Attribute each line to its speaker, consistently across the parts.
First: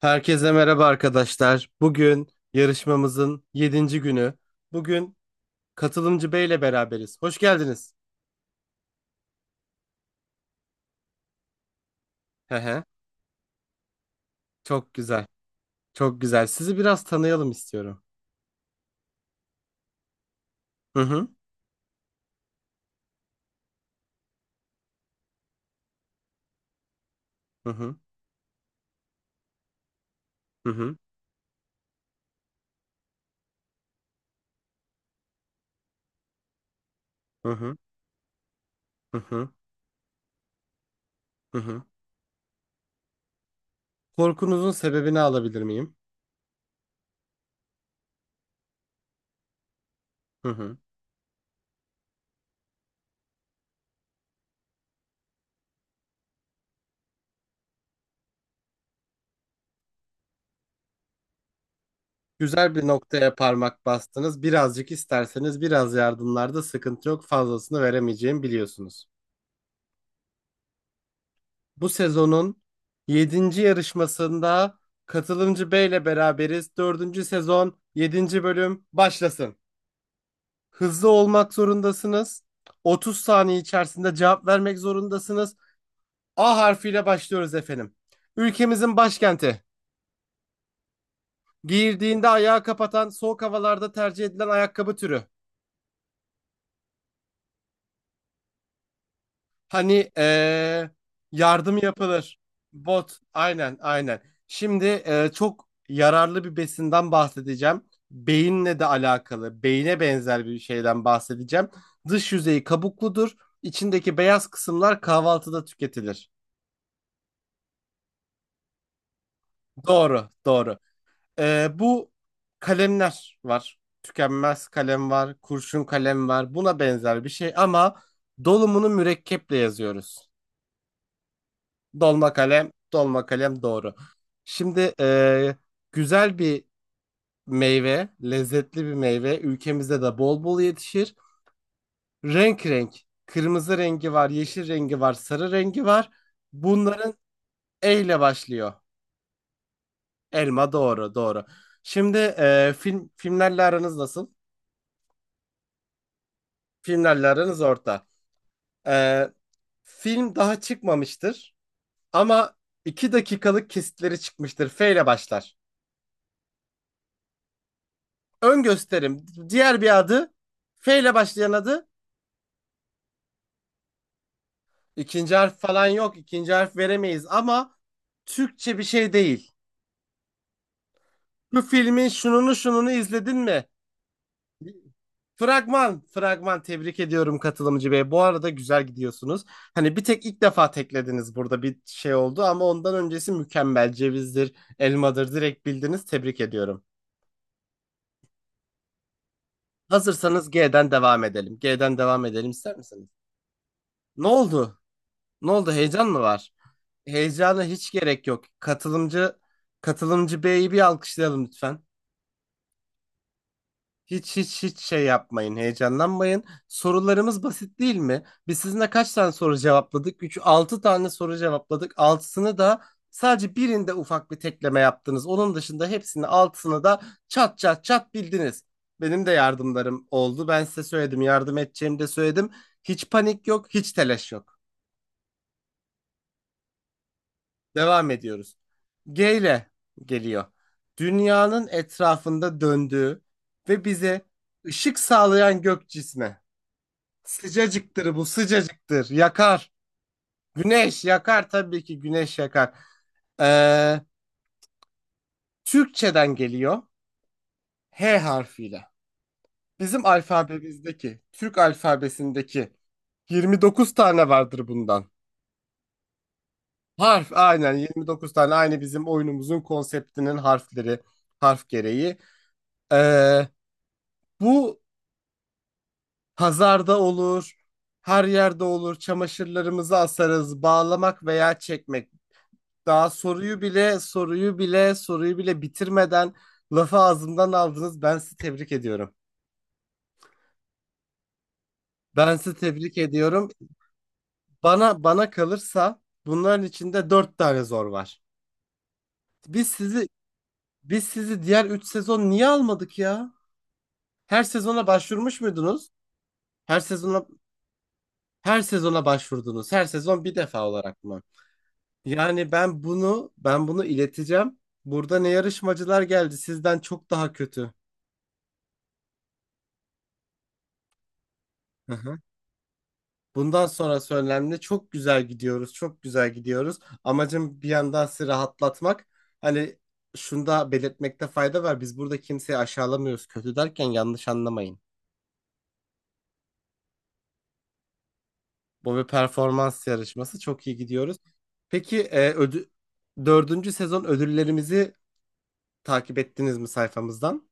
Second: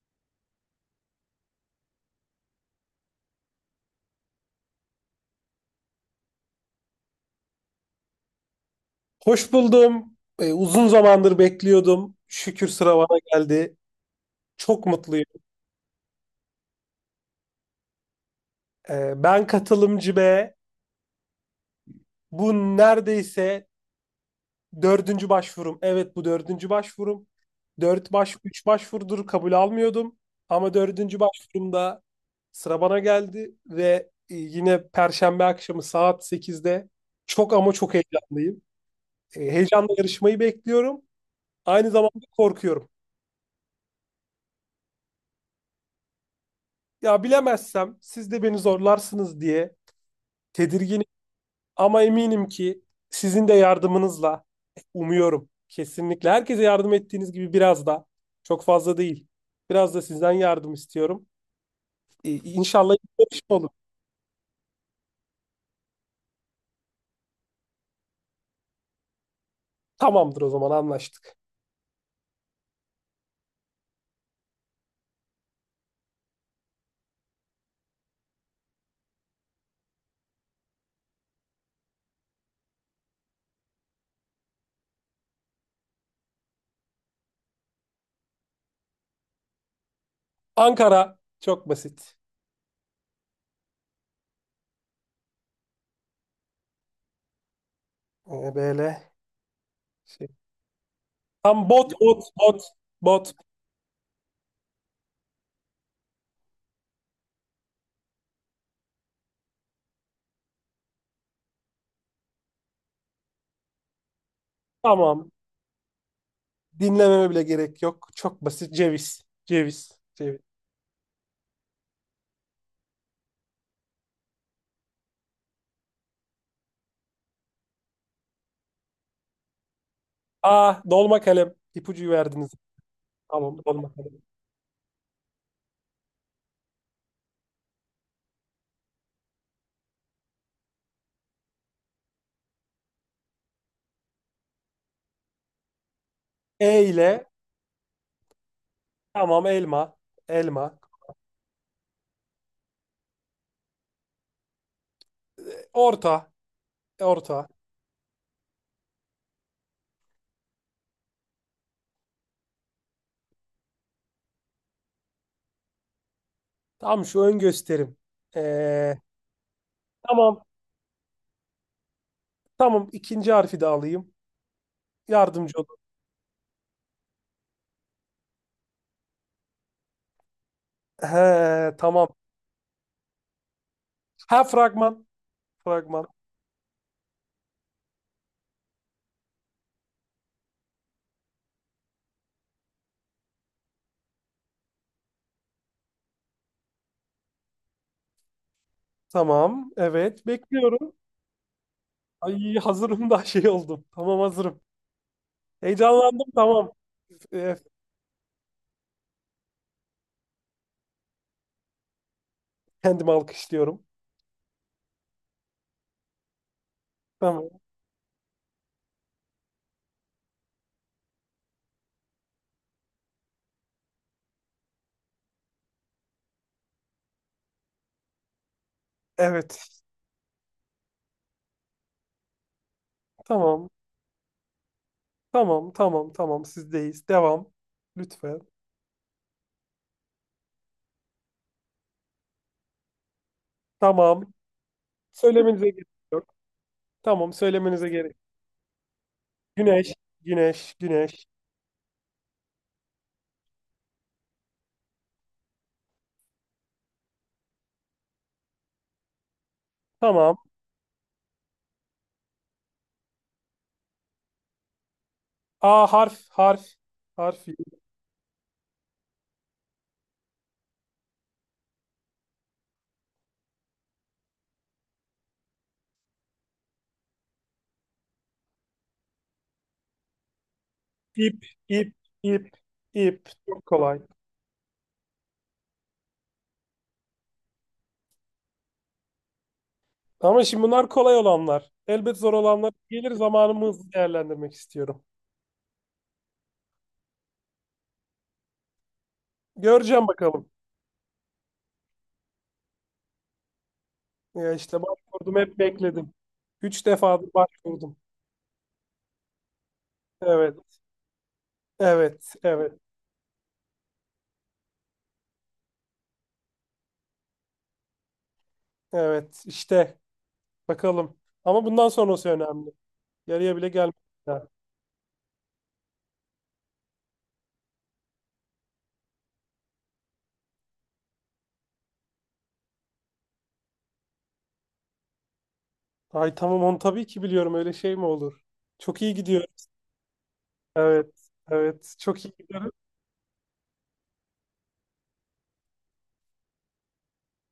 Speaker 1: Herkese merhaba arkadaşlar. Bugün yarışmamızın yedinci günü. Bugün katılımcı Bey ile beraberiz. Hoş geldiniz.
Speaker 2: Hoş buldum. Uzun zamandır bekliyordum.
Speaker 1: He
Speaker 2: Şükür
Speaker 1: he.
Speaker 2: sıra bana geldi. Çok
Speaker 1: Çok
Speaker 2: mutluyum.
Speaker 1: güzel. Çok güzel. Sizi biraz tanıyalım istiyorum.
Speaker 2: Ben katılımcı B.
Speaker 1: Hı hı.
Speaker 2: Bu neredeyse dördüncü başvurum. Evet, bu dördüncü başvurum.
Speaker 1: Hı hı.
Speaker 2: Üç başvurudur kabul almıyordum.
Speaker 1: Hı
Speaker 2: Ama
Speaker 1: hı.
Speaker 2: dördüncü başvurumda sıra bana geldi ve yine Perşembe akşamı saat sekizde.
Speaker 1: Hı
Speaker 2: Çok ama
Speaker 1: hı.
Speaker 2: çok heyecanlıyım.
Speaker 1: Hı hı.
Speaker 2: Heyecanla yarışmayı bekliyorum.
Speaker 1: Hı hı.
Speaker 2: Aynı zamanda korkuyorum.
Speaker 1: Korkunuzun sebebini alabilir miyim?
Speaker 2: Ya bilemezsem siz de beni zorlarsınız diye
Speaker 1: Hı hı.
Speaker 2: tedirginim, ama eminim ki sizin de yardımınızla umuyorum, kesinlikle herkese yardım ettiğiniz gibi biraz da, çok fazla değil. Biraz da sizden yardım istiyorum.
Speaker 1: Güzel bir
Speaker 2: İnşallah iyi bir
Speaker 1: noktaya
Speaker 2: yarışma olur.
Speaker 1: parmak bastınız. Birazcık isterseniz biraz yardımlarda sıkıntı yok. Fazlasını veremeyeceğimi biliyorsunuz.
Speaker 2: Tamamdır, o zaman anlaştık.
Speaker 1: Bu sezonun yedinci yarışmasında katılımcı B ile beraberiz. Dördüncü sezon yedinci bölüm başlasın. Hızlı olmak zorundasınız. 30 saniye içerisinde cevap vermek zorundasınız. A harfiyle başlıyoruz efendim. Ülkemizin başkenti.
Speaker 2: Ankara, çok basit.
Speaker 1: Giyildiğinde ayağı kapatan soğuk havalarda tercih edilen ayakkabı türü.
Speaker 2: Böyle
Speaker 1: Hani
Speaker 2: şey. Tam
Speaker 1: yardım
Speaker 2: bot, bot,
Speaker 1: yapılır.
Speaker 2: bot,
Speaker 1: Bot.
Speaker 2: bot.
Speaker 1: Aynen, aynen. Şimdi çok yararlı bir besinden bahsedeceğim. Beyinle de alakalı, beyine benzer bir şeyden bahsedeceğim. Dış yüzeyi kabukludur. İçindeki beyaz kısımlar
Speaker 2: Tamam.
Speaker 1: kahvaltıda tüketilir.
Speaker 2: Dinlememe bile gerek yok. Çok basit. Ceviz. Ceviz.
Speaker 1: Doğru,
Speaker 2: Ceviz.
Speaker 1: doğru. Bu kalemler var. Tükenmez kalem var, kurşun kalem var. Buna benzer bir şey ama dolumunu mürekkeple yazıyoruz.
Speaker 2: Aa, dolma kalem. İpucu
Speaker 1: Dolma
Speaker 2: verdiniz.
Speaker 1: kalem, dolma
Speaker 2: Tamam,
Speaker 1: kalem doğru.
Speaker 2: dolma kalem.
Speaker 1: Şimdi güzel bir meyve, lezzetli bir meyve. Ülkemizde de bol bol yetişir. Renk renk. Kırmızı rengi var, yeşil rengi var, sarı rengi var.
Speaker 2: E
Speaker 1: Bunların
Speaker 2: ile.
Speaker 1: E ile başlıyor.
Speaker 2: Tamam, elma.
Speaker 1: Elma
Speaker 2: Elma.
Speaker 1: doğru, doğru. Şimdi filmlerle aranız nasıl?
Speaker 2: Orta.
Speaker 1: Filmlerle
Speaker 2: Orta.
Speaker 1: aranız orta. E, film daha çıkmamıştır ama 2 dakikalık kesitleri çıkmıştır. F ile başlar.
Speaker 2: Tamam, şu ön gösterim.
Speaker 1: Ön
Speaker 2: Ee,
Speaker 1: gösterim. Diğer bir adı
Speaker 2: tamam.
Speaker 1: F ile başlayan adı.
Speaker 2: Tamam, ikinci harfi de alayım.
Speaker 1: İkinci
Speaker 2: Yardımcı
Speaker 1: harf
Speaker 2: olun.
Speaker 1: falan yok. İkinci harf veremeyiz ama Türkçe bir şey değil. Bu
Speaker 2: He,
Speaker 1: filmin
Speaker 2: tamam.
Speaker 1: şununu şununu izledin mi?
Speaker 2: Ha, fragman.
Speaker 1: Fragman,
Speaker 2: Fragman.
Speaker 1: fragman tebrik ediyorum katılımcı bey. Bu arada güzel gidiyorsunuz. Hani bir tek ilk defa teklediniz burada bir şey oldu ama ondan öncesi mükemmel. Cevizdir, elmadır direkt bildiniz. Tebrik ediyorum.
Speaker 2: Tamam. Evet.
Speaker 1: Hazırsanız G'den
Speaker 2: Bekliyorum.
Speaker 1: devam edelim. G'den devam edelim
Speaker 2: Ay,
Speaker 1: ister misiniz?
Speaker 2: hazırım da şey oldum. Tamam,
Speaker 1: Ne
Speaker 2: hazırım.
Speaker 1: oldu? Ne oldu? Heyecan mı
Speaker 2: Heyecanlandım.
Speaker 1: var?
Speaker 2: Tamam. Ee,
Speaker 1: Heyecana hiç gerek yok. Katılımcı B'yi bir alkışlayalım lütfen.
Speaker 2: Kendimi alkışlıyorum.
Speaker 1: Hiç hiç hiç şey yapmayın, heyecanlanmayın. Sorularımız
Speaker 2: Tamam.
Speaker 1: basit değil mi? Biz sizinle kaç tane soru cevapladık? 3, 6 tane soru cevapladık. Altısını da sadece birinde ufak bir tekleme yaptınız. Onun dışında hepsini altısını da çat çat çat bildiniz. Benim de
Speaker 2: Evet.
Speaker 1: yardımlarım oldu. Ben size söyledim, yardım edeceğimi de söyledim. Hiç panik yok,
Speaker 2: Tamam.
Speaker 1: hiç telaş yok.
Speaker 2: Tamam. Tamam. Tamam. Sizdeyiz. Devam.
Speaker 1: Devam
Speaker 2: Lütfen.
Speaker 1: ediyoruz. G ile geliyor. Dünyanın etrafında döndüğü ve bize
Speaker 2: Tamam.
Speaker 1: ışık sağlayan
Speaker 2: Söylemenize gerek
Speaker 1: gök
Speaker 2: yok.
Speaker 1: cismi.
Speaker 2: Tamam. Söylemenize
Speaker 1: Sıcacıktır
Speaker 2: gerek
Speaker 1: bu, sıcacıktır. Yakar.
Speaker 2: Güneş, güneş,
Speaker 1: Güneş
Speaker 2: güneş.
Speaker 1: yakar tabii ki güneş yakar. Ee, Türkçeden geliyor. H harfiyle. Bizim
Speaker 2: Tamam.
Speaker 1: alfabemizdeki, Türk alfabesindeki 29 tane vardır bundan.
Speaker 2: A, harf, harf,
Speaker 1: Harf
Speaker 2: harf.
Speaker 1: aynen 29 tane aynı bizim oyunumuzun konseptinin harfleri, harf gereği. Ee, bu Pazarda olur, her yerde olur. Çamaşırlarımızı asarız, bağlamak
Speaker 2: İp,
Speaker 1: veya
Speaker 2: ip,
Speaker 1: çekmek.
Speaker 2: ip,
Speaker 1: Daha
Speaker 2: ip.
Speaker 1: soruyu
Speaker 2: Çok
Speaker 1: bile,
Speaker 2: kolay.
Speaker 1: soruyu bile, soruyu bile bitirmeden lafı ağzımdan aldınız. Ben sizi tebrik ediyorum.
Speaker 2: Ama şimdi bunlar kolay olanlar. Elbet zor
Speaker 1: Ben sizi
Speaker 2: olanlar
Speaker 1: tebrik
Speaker 2: gelir,
Speaker 1: ediyorum.
Speaker 2: zamanımı hızlı değerlendirmek
Speaker 1: Bana
Speaker 2: istiyorum.
Speaker 1: bana kalırsa bunların içinde dört tane zor var. Biz sizi
Speaker 2: Göreceğim, bakalım.
Speaker 1: biz sizi diğer üç sezon niye almadık ya? Her
Speaker 2: Ya işte,
Speaker 1: sezona
Speaker 2: başvurdum,
Speaker 1: başvurmuş
Speaker 2: hep
Speaker 1: muydunuz?
Speaker 2: bekledim.
Speaker 1: Her
Speaker 2: Üç
Speaker 1: sezona
Speaker 2: defadır başvurdum.
Speaker 1: her sezona başvurdunuz. Her sezon bir
Speaker 2: Evet,
Speaker 1: defa olarak mı?
Speaker 2: evet,
Speaker 1: Yani
Speaker 2: evet,
Speaker 1: ben bunu ileteceğim. Burada ne yarışmacılar geldi sizden çok daha kötü.
Speaker 2: evet. İşte, bakalım. Ama bundan
Speaker 1: Hı hı.
Speaker 2: sonrası önemli. Yarıya
Speaker 1: Bundan
Speaker 2: bile gelmedi.
Speaker 1: sonrası önemli. Çok güzel gidiyoruz. Çok güzel gidiyoruz. Amacım bir yandan sizi rahatlatmak. Hani şunu da belirtmekte fayda var. Biz burada kimseyi aşağılamıyoruz. Kötü derken yanlış anlamayın.
Speaker 2: Ay tamam, onu tabii ki biliyorum. Öyle şey mi olur?
Speaker 1: Bu
Speaker 2: Çok
Speaker 1: bir
Speaker 2: iyi gidiyor.
Speaker 1: performans yarışması. Çok iyi gidiyoruz.
Speaker 2: Evet, evet.
Speaker 1: Peki
Speaker 2: Çok iyi giderim.
Speaker 1: dördüncü sezon ödüllerimizi takip ettiniz mi sayfamızdan?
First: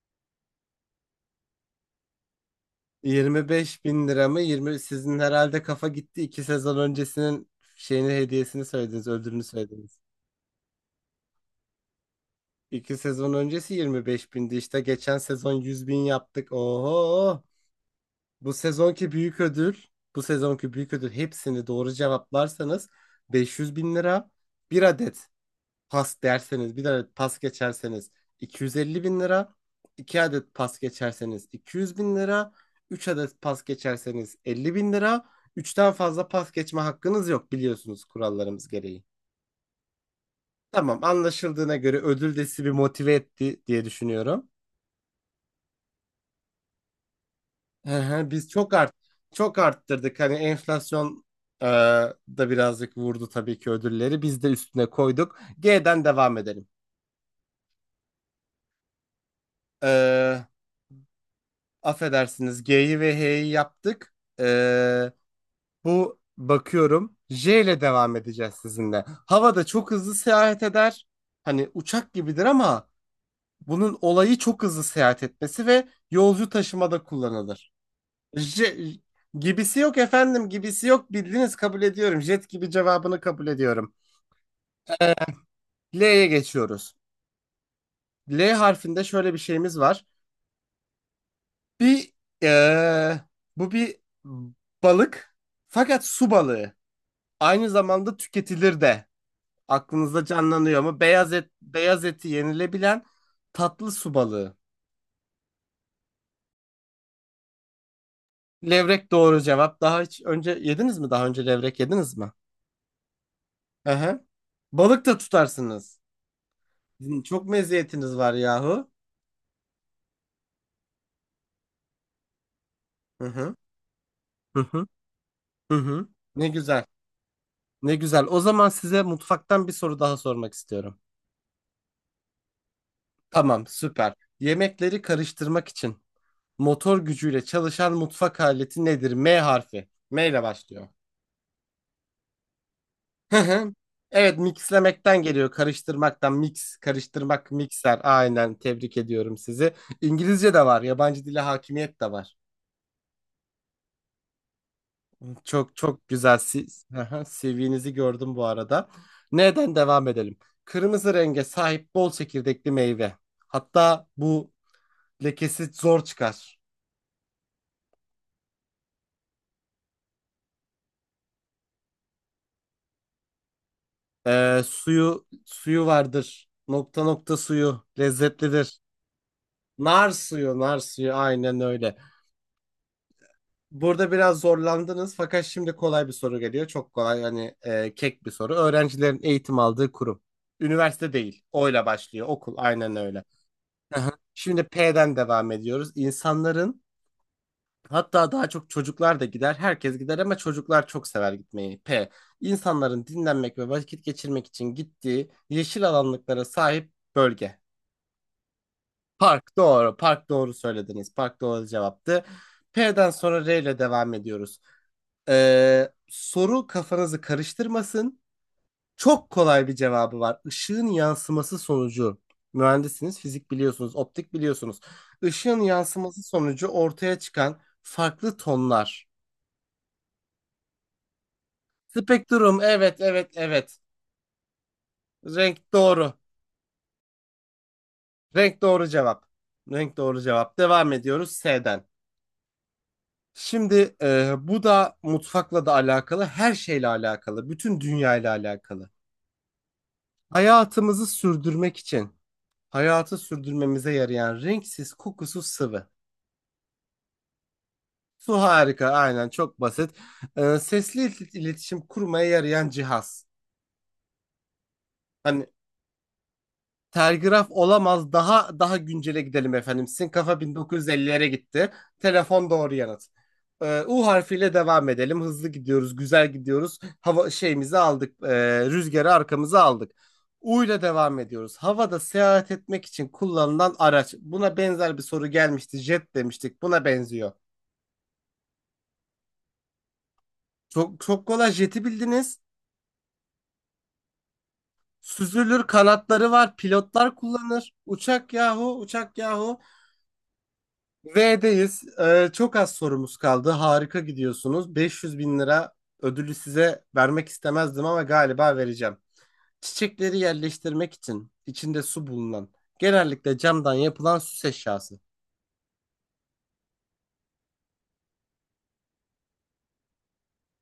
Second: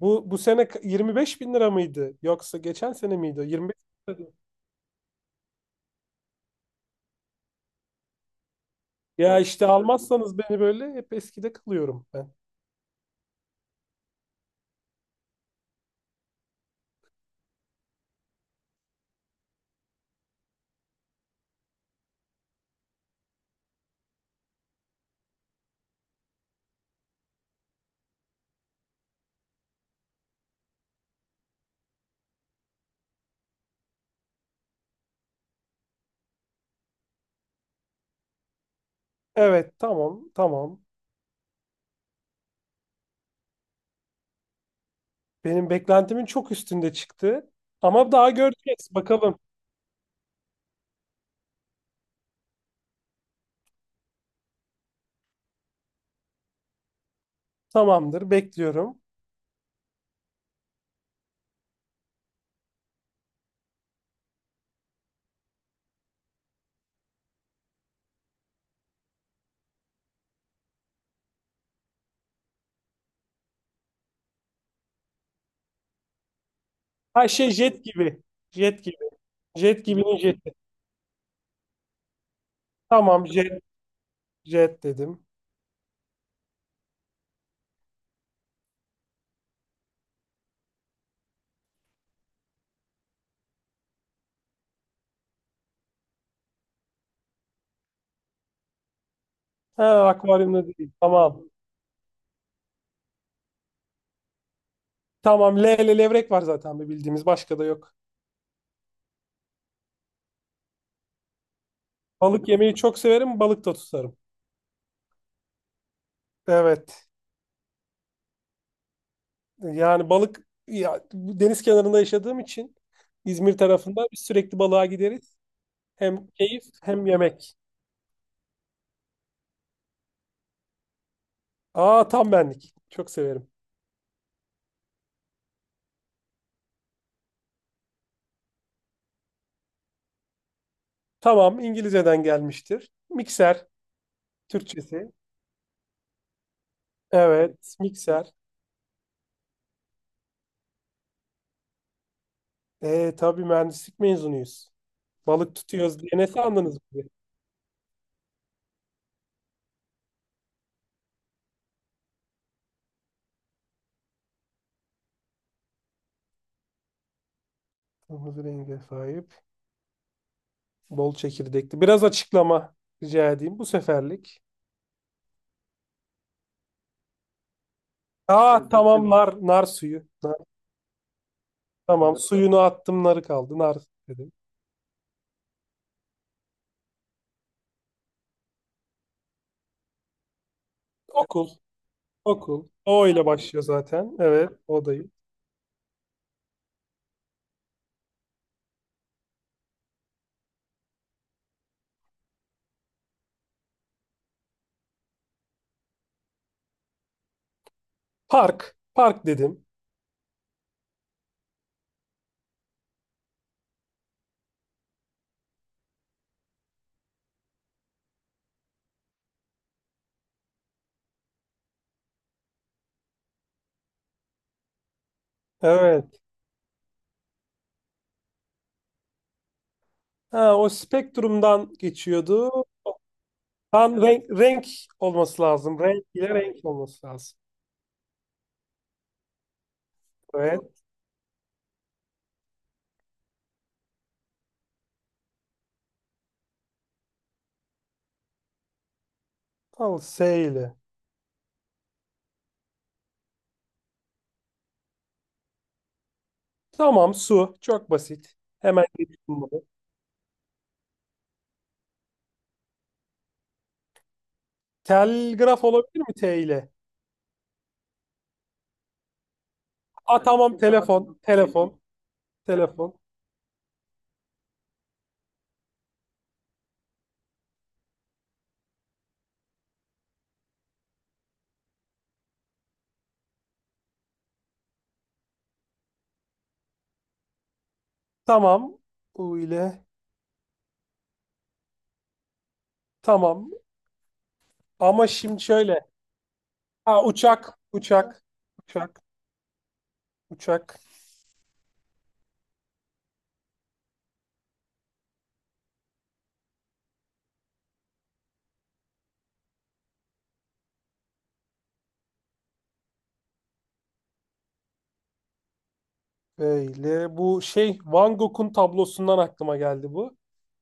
Speaker 2: Bu sene 25 bin lira mıydı? Yoksa geçen sene miydi?
Speaker 1: Yirmi
Speaker 2: 25
Speaker 1: beş bin
Speaker 2: bin
Speaker 1: lira
Speaker 2: lira.
Speaker 1: mı? 20 sizin herhalde kafa gitti. İki sezon öncesinin şeyini hediyesini söylediniz,
Speaker 2: Ya
Speaker 1: ödülünü
Speaker 2: işte,
Speaker 1: söylediniz.
Speaker 2: almazsanız beni böyle hep eskide kalıyorum ben.
Speaker 1: İki sezon öncesi 25 bindi işte. Geçen sezon 100 bin yaptık. Oho! Bu sezonki büyük ödül, bu sezonki büyük ödül hepsini doğru cevaplarsanız 500 bin lira bir adet pas derseniz bir adet pas geçerseniz 250 bin lira 2 adet pas geçerseniz 200 bin lira 3 adet pas geçerseniz 50 bin lira. Üçten fazla pas geçme hakkınız yok biliyorsunuz kurallarımız gereği.
Speaker 2: Evet, tamam, tamam.
Speaker 1: Tamam, anlaşıldığına göre ödül de sizi bir motive etti diye düşünüyorum.
Speaker 2: Benim beklentimin çok üstünde çıktı.
Speaker 1: Hı
Speaker 2: Ama
Speaker 1: hı,
Speaker 2: daha
Speaker 1: biz
Speaker 2: göreceğiz. Bakalım.
Speaker 1: çok arttırdık hani enflasyon e, da birazcık vurdu tabii ki ödülleri biz de üstüne koyduk. G'den devam edelim.
Speaker 2: Tamamdır, bekliyorum.
Speaker 1: Ee, Affedersiniz G'yi ve H'yi yaptık. Ee, bu bakıyorum J ile devam edeceğiz sizinle. Havada çok hızlı seyahat eder. Hani uçak gibidir ama bunun olayı çok hızlı seyahat etmesi ve yolcu taşımada
Speaker 2: Her şey
Speaker 1: kullanılır.
Speaker 2: jet gibi.
Speaker 1: J
Speaker 2: Jet gibi.
Speaker 1: gibisi
Speaker 2: Jet
Speaker 1: yok
Speaker 2: gibinin
Speaker 1: efendim
Speaker 2: jeti.
Speaker 1: gibisi yok bildiniz kabul ediyorum. Jet gibi cevabını
Speaker 2: Tamam,
Speaker 1: kabul
Speaker 2: jet,
Speaker 1: ediyorum.
Speaker 2: jet dedim.
Speaker 1: L'ye geçiyoruz. L harfinde şöyle bir şeyimiz var. Bir ee, bu bir balık fakat su balığı. Aynı zamanda tüketilir de.
Speaker 2: Ha,
Speaker 1: Aklınızda
Speaker 2: akvaryumda
Speaker 1: canlanıyor
Speaker 2: değil.
Speaker 1: mu? Beyaz
Speaker 2: Tamam.
Speaker 1: et, beyaz eti yenilebilen tatlı su balığı.
Speaker 2: Tamam, le le levrek var zaten, bir bildiğimiz. Başka da yok.
Speaker 1: Levrek doğru cevap. Daha hiç önce yediniz mi? Daha önce levrek yediniz mi?
Speaker 2: Balık yemeyi çok severim, balık da
Speaker 1: Hı
Speaker 2: tutarım.
Speaker 1: hı. Balık da tutarsınız.
Speaker 2: Evet.
Speaker 1: Çok meziyetiniz var yahu.
Speaker 2: Yani balık ya, bu deniz kenarında yaşadığım için
Speaker 1: Hı hı.
Speaker 2: İzmir tarafında biz sürekli
Speaker 1: Hı hı.
Speaker 2: balığa gideriz.
Speaker 1: Hı hı.
Speaker 2: Hem
Speaker 1: Ne
Speaker 2: keyif
Speaker 1: güzel.
Speaker 2: hem yemek.
Speaker 1: Ne güzel. O zaman size mutfaktan bir soru daha sormak istiyorum.
Speaker 2: Aa, tam benlik. Çok severim.
Speaker 1: Tamam, süper. Yemekleri karıştırmak için motor gücüyle çalışan mutfak aleti nedir? M harfi. M ile başlıyor.
Speaker 2: Tamam, İngilizceden gelmiştir.
Speaker 1: Hı
Speaker 2: Mikser.
Speaker 1: hı. Evet
Speaker 2: Türkçesi.
Speaker 1: mixlemekten geliyor. Karıştırmaktan mix, karıştırmak,
Speaker 2: Evet,
Speaker 1: mikser.
Speaker 2: mikser.
Speaker 1: Aynen tebrik ediyorum sizi. İngilizce de var. Yabancı dile hakimiyet de var.
Speaker 2: E, tabii mühendislik mezunuyuz. Balık
Speaker 1: Çok
Speaker 2: tutuyoruz
Speaker 1: çok
Speaker 2: diye ne
Speaker 1: güzel.
Speaker 2: sandınız
Speaker 1: Siz, Hı
Speaker 2: bizi?
Speaker 1: hı. CV'nizi gördüm bu arada. Neden devam edelim? Kırmızı renge sahip bol çekirdekli meyve. Hatta bu lekesi zor çıkar.
Speaker 2: Kırmızı renge sahip. Bol çekirdekli. Biraz açıklama rica edeyim bu seferlik.
Speaker 1: Suyu vardır. Nokta nokta suyu
Speaker 2: Aa
Speaker 1: lezzetlidir.
Speaker 2: tamam, nar, nar suyu.
Speaker 1: Nar suyu, nar suyu aynen öyle.
Speaker 2: Tamam, suyunu attım, narı kaldı. Nar
Speaker 1: Burada
Speaker 2: dedim.
Speaker 1: biraz zorlandınız fakat şimdi kolay bir soru geliyor. Çok kolay hani kek bir soru. Öğrencilerin eğitim aldığı kurum. Üniversite değil.
Speaker 2: Okul,
Speaker 1: O'yla başlıyor. Okul
Speaker 2: okul.
Speaker 1: aynen
Speaker 2: O
Speaker 1: öyle.
Speaker 2: ile başlıyor
Speaker 1: Aha.
Speaker 2: zaten. Evet,
Speaker 1: Şimdi
Speaker 2: odayım.
Speaker 1: P'den devam ediyoruz. İnsanların hatta daha çok çocuklar da gider. Herkes gider ama çocuklar çok sever gitmeyi. P. İnsanların dinlenmek ve vakit geçirmek için gittiği yeşil alanlıklara sahip bölge.
Speaker 2: Park, park
Speaker 1: Park
Speaker 2: dedim.
Speaker 1: doğru. Park doğru söylediniz. Park doğru cevaptı. P'den sonra R ile devam ediyoruz. Soru kafanızı karıştırmasın. Çok kolay bir cevabı var. Işığın yansıması sonucu. Mühendisiniz, fizik biliyorsunuz, optik biliyorsunuz. Işığın
Speaker 2: Evet.
Speaker 1: yansıması sonucu ortaya çıkan farklı tonlar.
Speaker 2: Ha, o spektrumdan
Speaker 1: Spektrum,
Speaker 2: geçiyordu.
Speaker 1: evet, evet, evet.
Speaker 2: Tam renk, renk olması
Speaker 1: Renk
Speaker 2: lazım. Renk
Speaker 1: doğru.
Speaker 2: ile renk olması lazım.
Speaker 1: Renk doğru cevap. Renk doğru cevap.
Speaker 2: Evet.
Speaker 1: Devam ediyoruz S'den. Şimdi bu da mutfakla da alakalı, her şeyle alakalı, bütün dünyayla alakalı.
Speaker 2: Al, S ile.
Speaker 1: Hayatımızı sürdürmek için hayatı sürdürmemize yarayan renksiz, kokusuz sıvı.
Speaker 2: Tamam, su. Çok
Speaker 1: Su
Speaker 2: basit. Hemen
Speaker 1: harika,
Speaker 2: geçtim
Speaker 1: aynen çok
Speaker 2: bunu.
Speaker 1: basit. Sesli iletişim kurmaya yarayan cihaz. Hani
Speaker 2: Telgraf olabilir mi, T ile?
Speaker 1: telgraf olamaz, daha güncele gidelim efendim. Sizin
Speaker 2: Aa,
Speaker 1: kafa
Speaker 2: tamam, telefon,
Speaker 1: 1950'lere
Speaker 2: telefon,
Speaker 1: gitti. Telefon doğru
Speaker 2: telefon.
Speaker 1: yanıt. U harfiyle devam edelim. Hızlı gidiyoruz, güzel gidiyoruz. Hava şeyimizi aldık, rüzgarı arkamıza aldık. U ile devam ediyoruz. Havada seyahat etmek için kullanılan araç. Buna benzer bir soru gelmişti. Jet demiştik. Buna benziyor.
Speaker 2: Tamam, U ile.
Speaker 1: Çok çok kolay jeti bildiniz.
Speaker 2: Tamam. Ama şimdi
Speaker 1: Süzülür
Speaker 2: şöyle.
Speaker 1: kanatları var.
Speaker 2: Ha,
Speaker 1: Pilotlar
Speaker 2: uçak,
Speaker 1: kullanır.
Speaker 2: uçak,
Speaker 1: Uçak yahu
Speaker 2: uçak,
Speaker 1: uçak yahu.
Speaker 2: uçak.
Speaker 1: V'deyiz. Çok az sorumuz kaldı. Harika gidiyorsunuz. 500 bin lira ödülü size vermek istemezdim ama galiba vereceğim. Çiçekleri yerleştirmek için içinde su bulunan genellikle camdan yapılan süs eşyası.
Speaker 2: Böyle, bu şey Van Gogh'un tablosundan aklıma geldi bu.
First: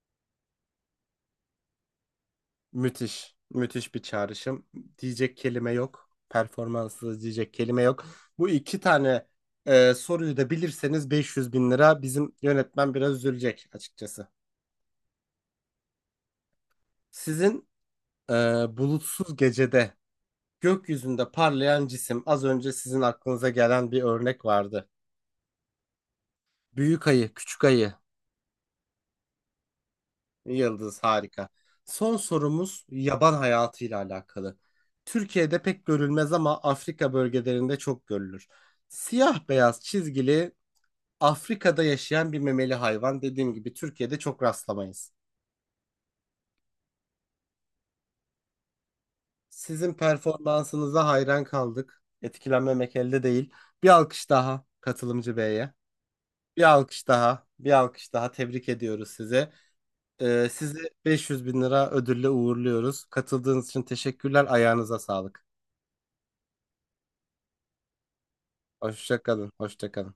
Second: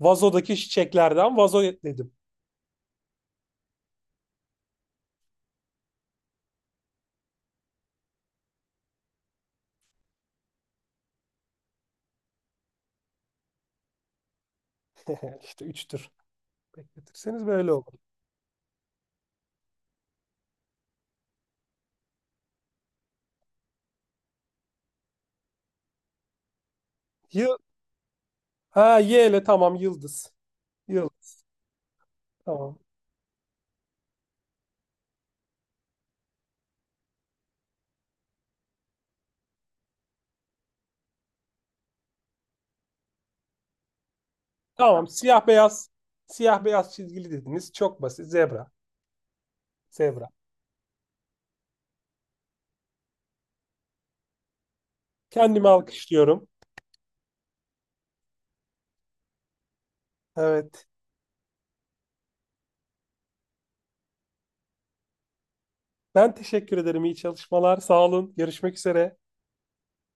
Speaker 2: Vazodaki çiçeklerden vazo dedim.
Speaker 1: Müthiş. Müthiş bir çağrışım. Diyecek kelime yok. Performanssız diyecek kelime yok. Bu iki tane soruyu da bilirseniz 500 bin lira bizim yönetmen biraz üzülecek açıkçası.
Speaker 2: İşte üçtür. Bekletirseniz
Speaker 1: Sizin
Speaker 2: böyle olur.
Speaker 1: e, bulutsuz gecede gökyüzünde parlayan cisim az önce sizin aklınıza gelen bir örnek vardı. Büyük ayı,
Speaker 2: Yıl
Speaker 1: küçük ayı,
Speaker 2: ha, Y ile, tamam, yıldız.
Speaker 1: Yıldız
Speaker 2: Yıldız,
Speaker 1: harika. Son
Speaker 2: tamam.
Speaker 1: sorumuz yaban hayatıyla alakalı. Türkiye'de pek görülmez ama Afrika bölgelerinde çok görülür. Siyah beyaz çizgili Afrika'da yaşayan bir memeli hayvan. Dediğim gibi Türkiye'de çok
Speaker 2: Tamam,
Speaker 1: rastlamayız.
Speaker 2: siyah beyaz, siyah beyaz çizgili dediniz. Çok basit. Zebra.
Speaker 1: Sizin
Speaker 2: Zebra.
Speaker 1: performansınıza hayran kaldık. Etkilenmemek elde değil. Bir alkış daha katılımcı
Speaker 2: Kendimi
Speaker 1: beye.
Speaker 2: alkışlıyorum.
Speaker 1: Bir alkış daha. Bir alkış daha. Tebrik ediyoruz sizi. Sizi
Speaker 2: Evet.
Speaker 1: 500 bin lira ödülle uğurluyoruz. Katıldığınız için teşekkürler. Ayağınıza sağlık.
Speaker 2: Ben teşekkür ederim. İyi çalışmalar. Sağ olun. Görüşmek üzere.
Speaker 1: Hoşça kalın. Hoşça kalın.